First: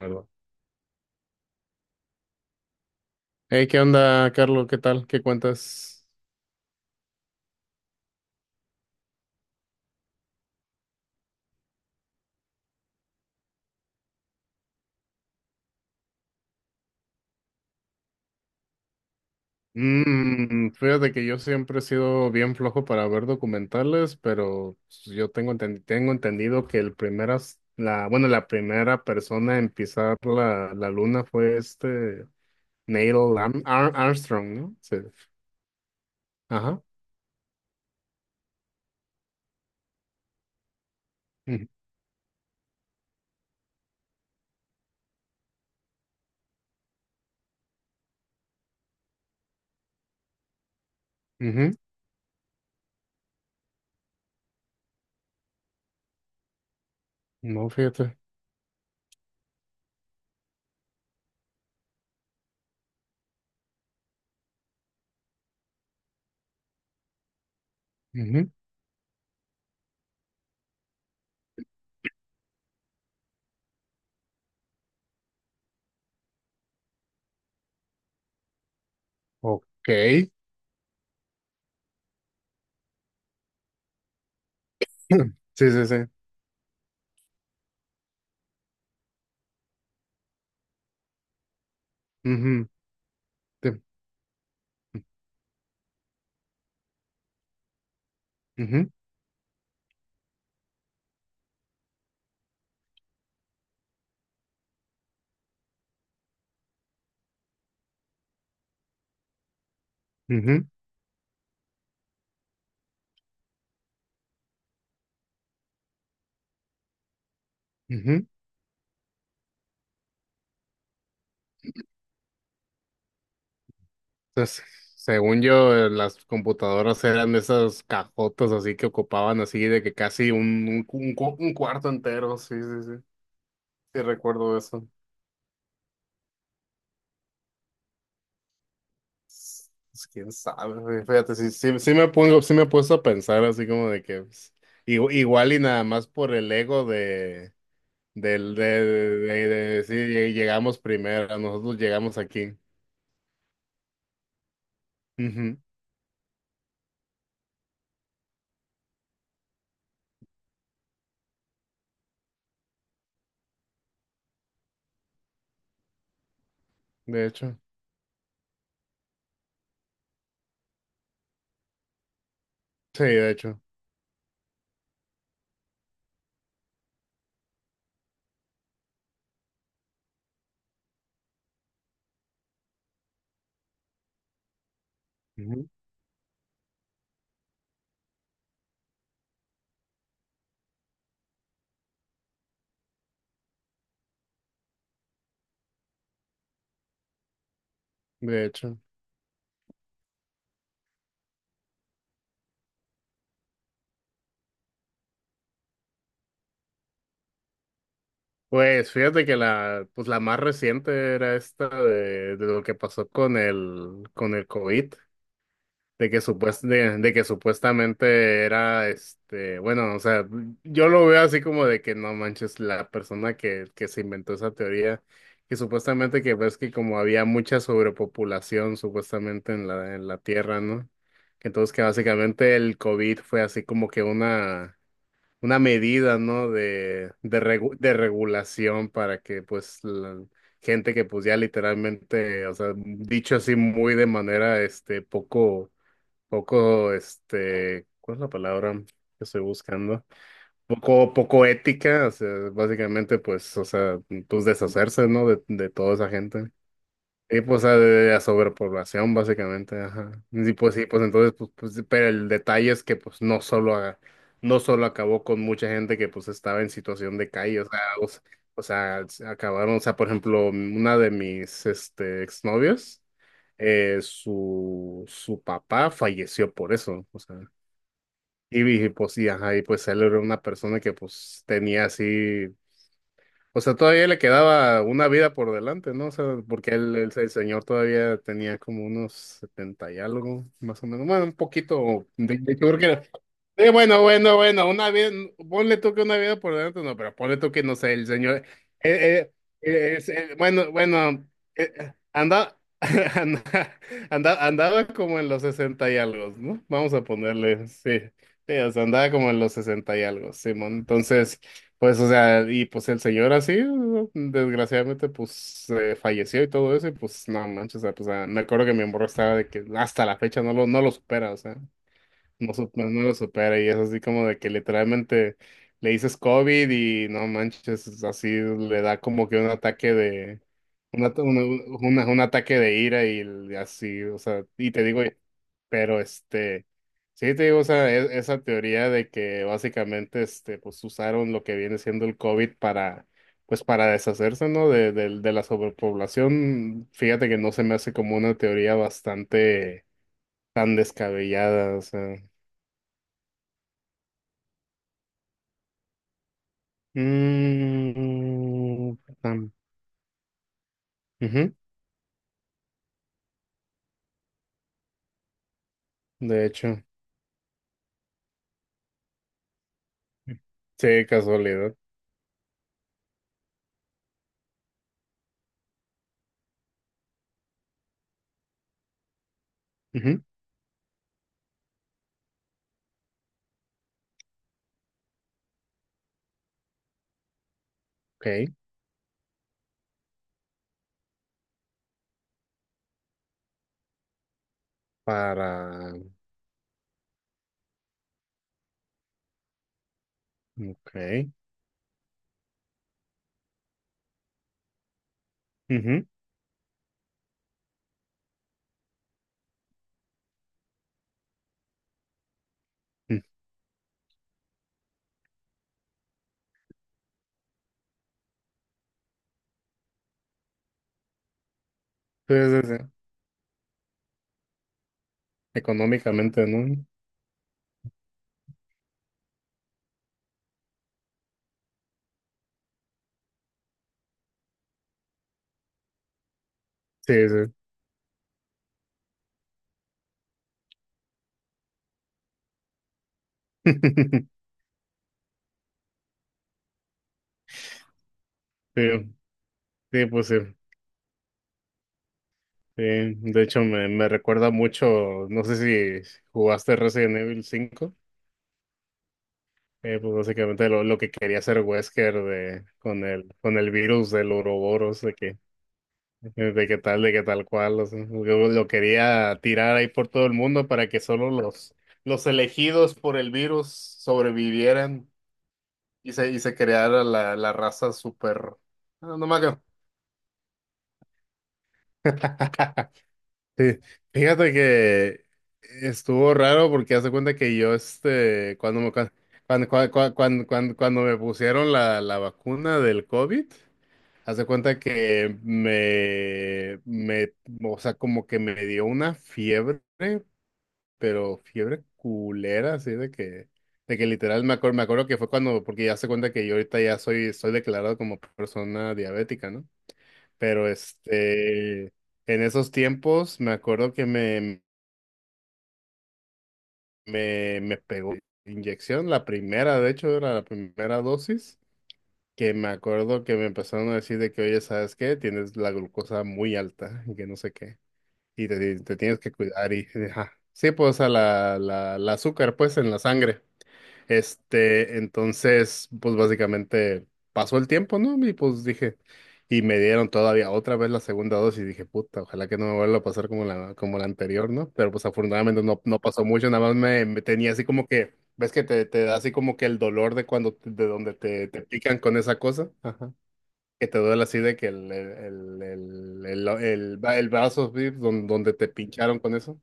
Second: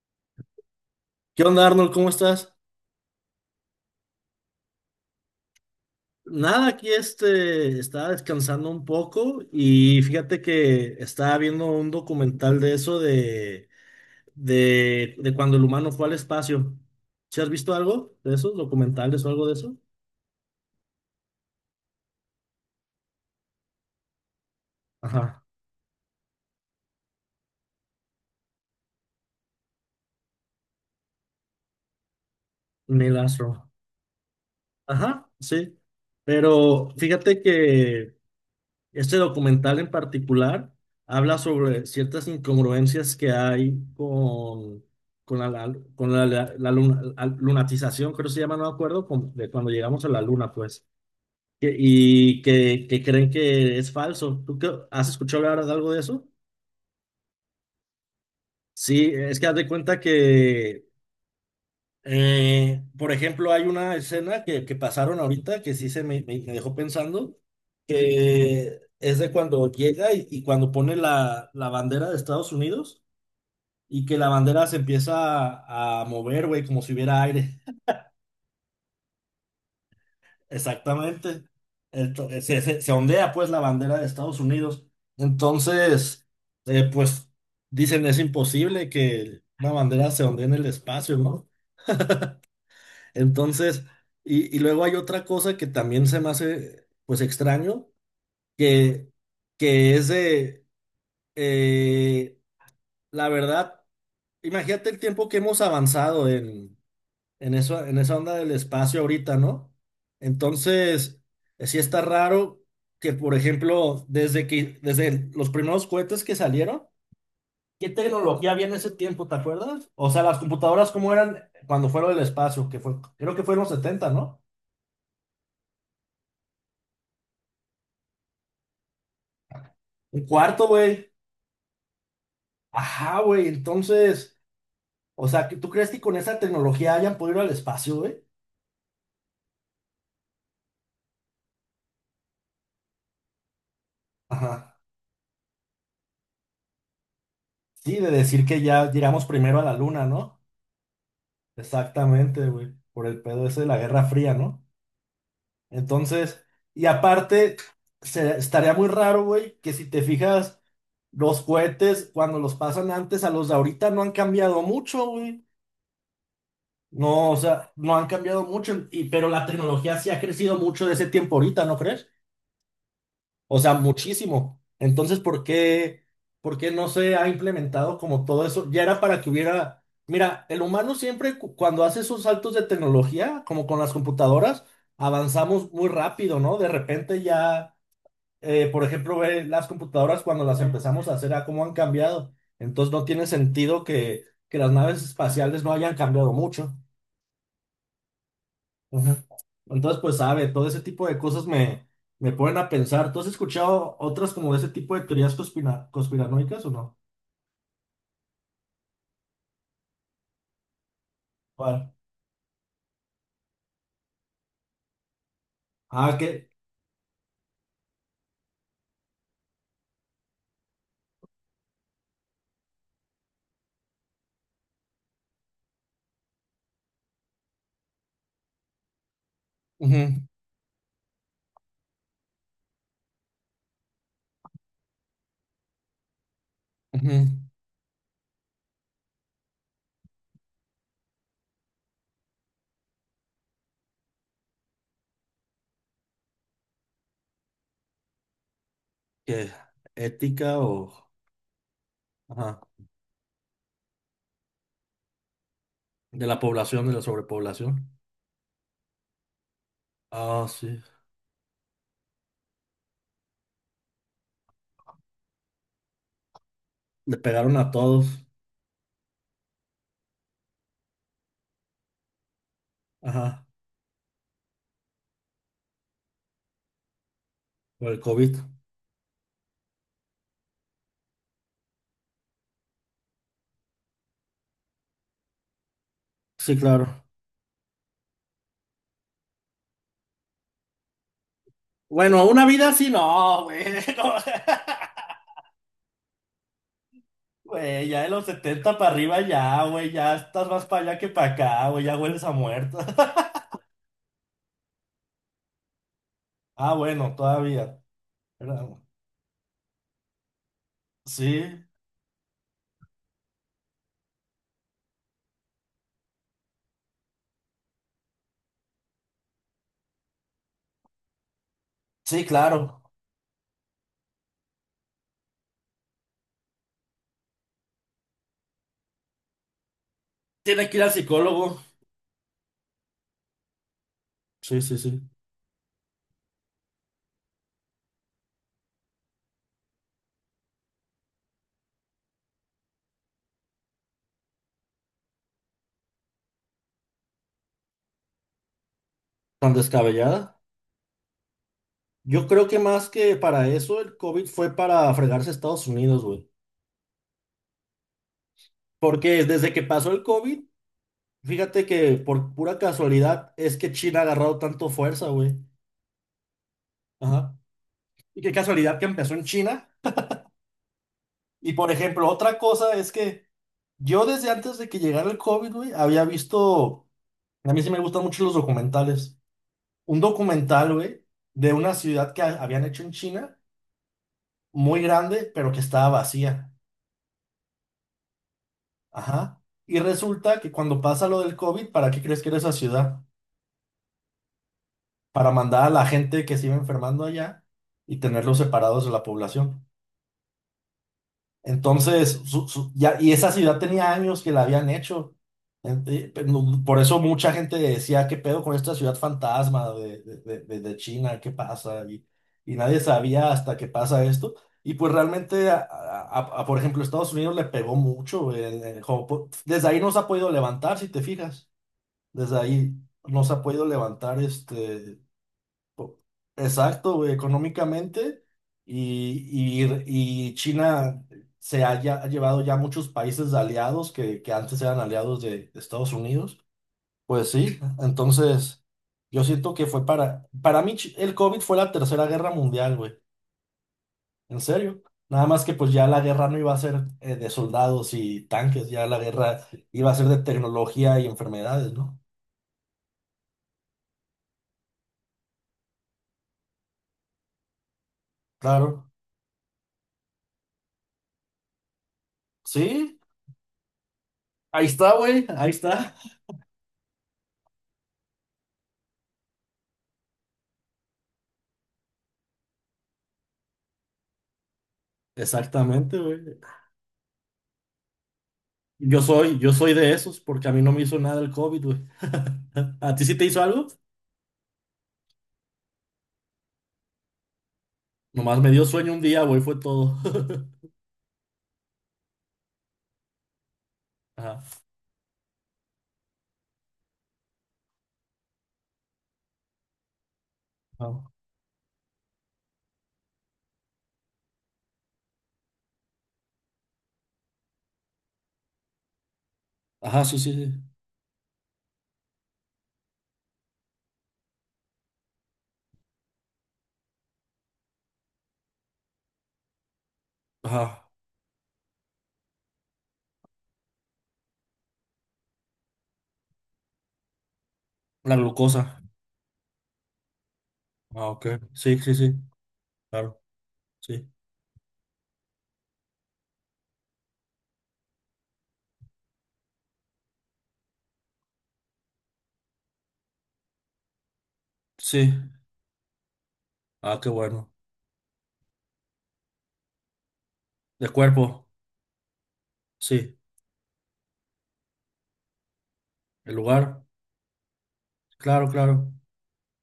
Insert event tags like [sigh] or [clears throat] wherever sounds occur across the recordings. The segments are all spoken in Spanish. ¿Verdad? ¿Qué onda, Arnold? ¿Cómo estás? Hey, ¿qué onda, Carlos? ¿Qué tal? ¿Qué cuentas? Nada, aquí este, estaba descansando un poco y fíjate que estaba viendo un documental de eso de cuando el humano fue al espacio. ¿Sí has visto algo de esos documentales o algo de eso? Fíjate que yo siempre he sido bien flojo para ver documentales, pero pues, Ajá, tengo entendido que el primera, la, bueno, la primera persona en pisar la luna fue Neil Neil Armstrong. Armstrong, ¿no? Sí. Ajá, sí. Ajá. Pero fíjate que este documental en particular habla Ujú, sobre ciertas incongruencias que hay con la lunatización, creo que se llama, no me acuerdo, de cuando llegamos a la luna, pues, ujú. y que creen que es falso. ¿Tú has escuchado hablar de algo de eso? No, fíjate. Sí, es que haz de cuenta que, por ejemplo, hay una escena que pasaron ahorita que sí se me dejó pensando, Ujú. que es de cuando llega y, cuando pone la bandera de Estados Unidos y que la bandera se empieza a mover, güey, como si hubiera aire. Ok. [laughs] Exactamente. Se ondea pues la bandera de Estados Unidos. [clears throat] Sí, sí, sí. Entonces, pues dicen es imposible que una bandera se ondee en el espacio, ¿no? Ujú, sí. Entonces, y luego hay otra cosa que también se me hace pues extraño, Ujú, que, que es de, eh, la verdad, imagínate el tiempo que hemos avanzado en esa onda del espacio ahorita, ¿no? ujú, Entonces, sí está raro que, por ejemplo, desde los primeros cohetes que salieron, ¿qué ujú. tecnología había en ese tiempo, te acuerdas? O sea, las computadoras, ¿cómo eran cuando fueron del espacio? Que fue, creo que fue en los 70, ¿no? Entonces, según yo, las computadoras eran esas cajotas así que ocupaban así de que Un casi cuarto, un, un, cu- güey. un cu- un cuarto entero, sí, sí, sí, Ajá, güey. sí Entonces, recuerdo eso. o sea, ¿tú crees que con esa tecnología hayan podido ir al espacio, güey? Pues, quién sabe, güey, fíjate, sí, sí, sí, sí me he puesto a pensar así como de que pues, Ajá. Igual y nada más por el ego de, Sí, de decir del, que ya llegamos de primero a la luna, decir: ¿no? Llegamos primero, nosotros llegamos Exactamente, aquí". güey. Por el pedo ese de la Guerra Fría, ¿no? Ujú, Entonces, y aparte, estaría muy raro, güey, que si te fijas, los cohetes, cuando los pasan antes a los de ahorita, no han cambiado mucho, güey. de No, o hecho, sea, no han cambiado mucho, pero la tecnología sí ha crecido mucho de ese tiempo ahorita, ¿no crees? sí, de O hecho. sea, muchísimo. Entonces, ¿por qué no se ha implementado como todo eso? Ya era para que hubiera. Mira, el humano siempre cuando hace esos saltos de tecnología, como con las computadoras, Ujú. avanzamos muy rápido, ¿no? De repente ya, por ejemplo, ve las computadoras cuando las empezamos a hacer, a cómo han cambiado. Entonces, no tiene sentido que las naves espaciales no hayan cambiado mucho. De hecho. Ujú. Entonces, pues sabe, todo ese tipo de cosas me ponen a pensar. ¿Tú has escuchado otras como de ese tipo de teorías conspiranoicas o no? Pues fíjate que la más reciente era esta ¿Cuál? de lo que pasó con el COVID, Ah, que, de que supuestamente era bueno, o sea, yo lo veo así como de que no manches, la persona que se inventó esa teoría, que supuestamente, que ves que como había mucha sobrepopulación supuestamente en la, en ujú, la Tierra, ¿no? Que entonces que básicamente el COVID fue así como que una medida, ¿no? De, ujú, de, regu- de regulación para que, pues, la gente que, pues, ya literalmente, o sea, dicho así muy de manera, poco, poco, ¿cuál es la palabra que que estoy buscando? ética o Poco, poco ética, o sea, ajá, básicamente, pues, o sea, pues, deshacerse, ¿no? De toda esa de la gente. población, de la Sí, pues, o sea, de sobrepoblación. de la sobrepoblación, básicamente, ajá. Ah, sí. Sí, pues entonces, pues, sí, pero el detalle es que, pues, no solo, no solo acabó con mucha gente que, pues, estaba en Le situación de pegaron calle, o a sea, todos, o sea, acabaron, o sea, por ejemplo, una de mis, exnovios, ajá, su papá falleció por eso, o sea, por el COVID. y, pues, sí, ajá, y pues él era una persona que, pues, tenía así, o sea, todavía le quedaba una vida por delante, ¿no? O sea, Sí, porque el, claro. el, el señor todavía tenía como unos 70 y algo, más o menos. Bueno, un poquito, Bueno, una vida yo creo que así era- no, güey. [laughs] Bueno, No. bueno, bueno, una vida, ponle tú que una vida por delante, no, pero ponle tú que, no Güey, sé, ya el de los señor, 70 para arriba eh, ya, güey, ya estás más bueno, para allá que bueno, para acá, güey, ya hueles a anda, muerto. [laughs] anda- andaba como en los 60 y algo, ¿no? Ah, Vamos a bueno, ponerle, todavía. sí, sí, Era- o sea, andaba como en los 60 y algo, Simón. Sí, Pues, o sea, y pues el señor así, ¿no? Desgraciadamente, pues falleció y todo eso, y pues no manches, o sea, pues, ah, me acuerdo que mi morro estaba de que hasta la fecha no lo supera, o sea, sí, no, sup- claro. no no lo supera y es así como de que literalmente le dices COVID y no manches, es así, le da como que un ataque de, Tiene que ir al un, at- psicólogo. una- un ataque de ira y así, o sea, Sí, y sí, te digo, sí. pero sí te digo, o sea, esa teoría de que básicamente, pues usaron lo que viene siendo el COVID para, pues para deshacerse, ¿no? De, del, de la sobrepoblación, fíjate que no se me hace como una teoría Tan bastante descabellada. tan descabellada, o sea. Yo creo que más que para eso, el COVID fue para fregarse a Estados Unidos, güey. Mm. Porque desde tam- que pasó el COVID, ujú. fíjate que por pura casualidad es que China ha agarrado tanto fuerza, güey. De hecho, Ajá. Y qué casualidad que empezó en China. sí, Y por casualidad. ejemplo, otra cosa es que yo desde antes de que llegara el COVID, güey, había visto. A mí sí me gustan mucho los documentales. Un Ujú. documental, güey, de una ciudad que habían hecho en China, muy grande, pero que estaba vacía. Ok. Ajá. Y resulta que cuando pasa lo del COVID, ¿para qué crees que era esa ciudad? Para mandar a la para, gente que se iba enfermando allá y tenerlos separados de la población. ok, Entonces, ya, y esa ciudad tenía años que la habían hecho. Ujú, No, por eso mucha gente decía, ¿qué pedo con esta ciudad fantasma de China? ¿Qué pasa? Y nadie mm, sabía hasta que pasa esto. Y pues realmente, por ejemplo, Estados Unidos le pegó mucho en Japón. Desde ahí no se ha podido levantar, si te fijas. sí, Desde sí, ahí sí. no se ha podido levantar este. Económicamente, ¿no? Exacto, güey, económicamente y, y- y China ha llevado ya muchos países de aliados que antes eran aliados de Estados Unidos. Sí, Pues sí. sí, entonces yo siento que fue para mí Chi- el COVID fue la tercera guerra mundial, güey, en [laughs] serio. Nada más que pues ya la guerra no iba a ser, de soldados y tanques, ya la Sí, guerra iba a ser sí, de pues sí. tecnología y enfermedades, ¿no? Sí, de hecho me recuerda mucho, no sé si jugaste Resident Evil cinco, Claro, pues básicamente lo que quería hacer Wesker de, sí, con el virus del ahí está, Ouroboros, de güey, que... ahí está. De qué tal cual, o sea, yo lo quería tirar ahí por todo el mundo para que solo los elegidos por el virus sobrevivieran Exactamente, y se, güey. y se creara la raza super... Yo No, no me soy, yo acuerdo. soy de esos porque a mí no me hizo nada el COVID, güey. [laughs] [laughs] ¿A ti sí te hizo algo? Sí, fíjate que estuvo raro porque hace cuenta que yo, Nomás me dio cuando sueño me, un cuando, día, güey, fue cuando, cua- todo. cua- cuando, [laughs] cuando me pusieron la vacuna del COVID, haz Ajá. de cuenta que o sea, como que me dio una fiebre, Ajá, pero fiebre culera, así de que, literal me acuerdo que fue cuando, porque ya se cuenta que yo ahorita ya soy, estoy declarado como persona diabética, ¿no? Ajá, sí, sí, sí. Pero en esos tiempos me acuerdo que me pegó inyección, la primera, de hecho, era la Ajá. primera dosis. Que me acuerdo que me empezaron a decir de que, oye, ¿sabes qué? Tienes la glucosa muy alta y que no sé qué. La Y te, glucosa. te tienes que cuidar y, ajá. Sí, pues, Ah, a ok. la, Sí, sí, la, la sí. azúcar, pues, en la Claro, sangre. sí. Entonces, pues básicamente pasó el tiempo, ¿no? Y pues dije, y me dieron todavía otra vez la segunda dosis y dije, puta, ojalá que no me vuelva a pasar como la anterior, ¿no? Pero pues Sí. afortunadamente no pasó mucho, nada más Ah, me, qué me bueno. tenía así como que, ves que te da así como que el dolor de cuando, de De donde cuerpo. te pican con esa cosa, ajá. Sí. Que te duele así de que el, el, el, el, El el, lugar. el, va- el brazo, ¿sí? Don- Claro, donde te claro. pincharon con eso.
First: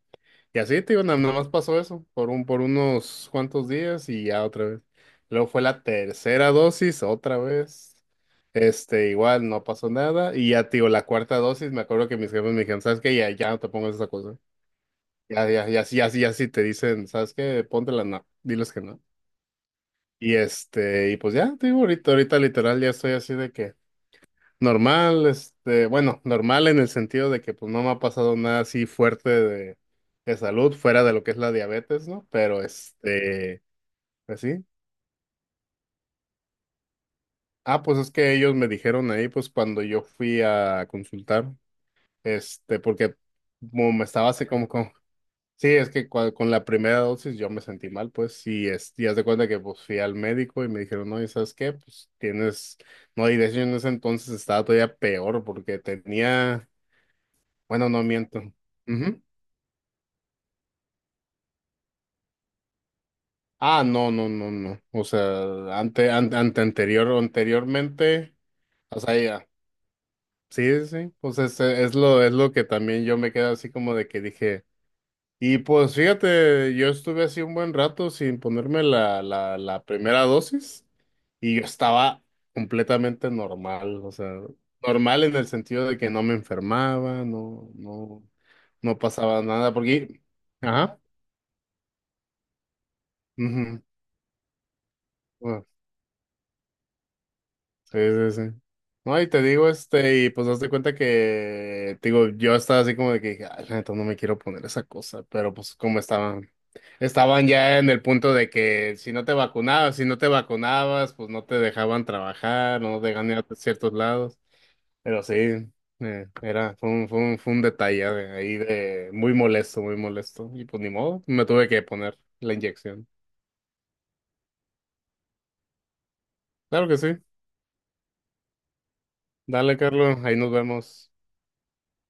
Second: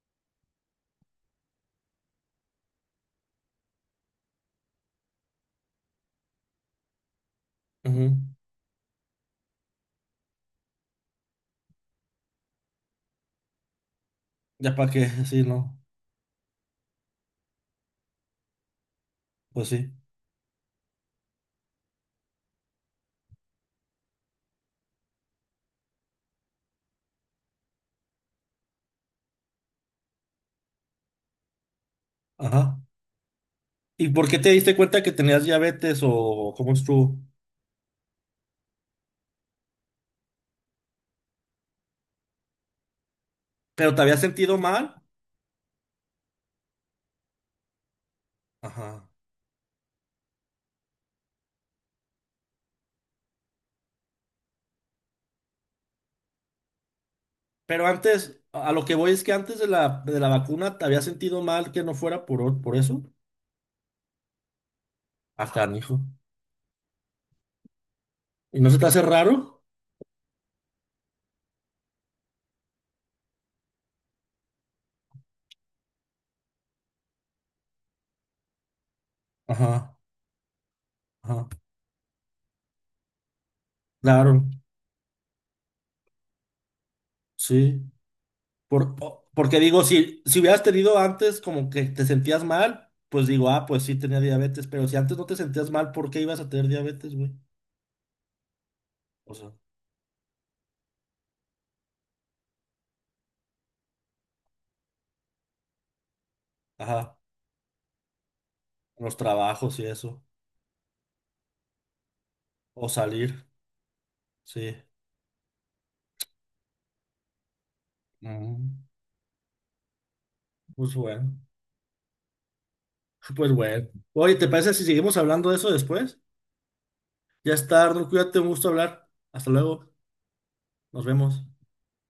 Y así, te digo, nada más pasó eso por por unos cuantos días y ya otra vez. Luego fue la tercera dosis, otra vez. Ujú. Este, igual no pasó nada. Y ya, te digo, la cuarta dosis, me acuerdo que mis jefes me dijeron, ¿sabes qué? Ya, ya no te pongas esa cosa. Ya para qué, sí, Ya, ya, no. ya, sí, ya, sí, ya, sí te dicen, ¿sabes qué? Póntela, no, diles que no. Pues sí. Y pues ya, te digo, ahorita, ahorita literal ya estoy así de que... Normal, bueno, normal en el sentido de que pues no me ha pasado nada así fuerte de salud fuera de lo que es la diabetes, ¿no? Pero Ajá. ¿Y por qué te así... diste cuenta que tenías diabetes o cómo estuvo? Ah, pues es que ellos me dijeron ahí, pues cuando yo fui a consultar, este, porque como ¿Pero te me habías estaba así sentido como con, mal? sí, es que con la primera dosis yo me sentí mal, pues, y es, y Ajá. haz de cuenta que pues fui al médico y me dijeron, no, ¿y sabes qué? Pues tienes, no, y de hecho en ese entonces estaba todavía peor porque tenía, Pero bueno, no antes, miento. a lo que voy es que antes de la vacuna te había sentido mal que no fuera por eso. Ah, no, no, no, no. O Acá, sea, hijo. Anteriormente, ¿Y no se te o hace sea, ya, raro? sí, sí, sí. Pues es, es lo que también yo me quedo así como de que dije, y pues fíjate, yo estuve así un buen rato sin ponerme la Ajá, primera dosis ajá. y yo estaba completamente normal, o sea, Claro, normal en el sentido de que no me enfermaba, no, sí. no, Por, no o- pasaba porque nada, digo, si, porque, si hubieras tenido ajá, antes como que te sentías mal, pues digo, ah, ujú, pues sí tenía diabetes, pero si antes no te bueno. sentías mal, ¿por qué ibas a tener diabetes, güey? Sí, sí, sí. No, y O te sea, digo, y pues hazte cuenta que, te digo, yo estaba así como de que, dije, ay, la neta, no me quiero poner esa cosa, pero pues como estaban, ajá, estaban ya en el punto de que si los no te trabajos y vacunabas, si no eso. te vacunabas, pues no te dejaban trabajar, O no te dejaban ir salir, a ciertos lados, sí. pero sí, fue un detalle de ahí Mm, de muy molesto, y pues ni pues modo, bueno, me tuve que poner la inyección. pues bueno. Oye, ¿te parece si seguimos hablando de eso después? Claro que sí, Ya está, Arnold, cuídate, un gusto hablar. Hasta dale, luego, Carlos, ahí nos nos vemos. vemos.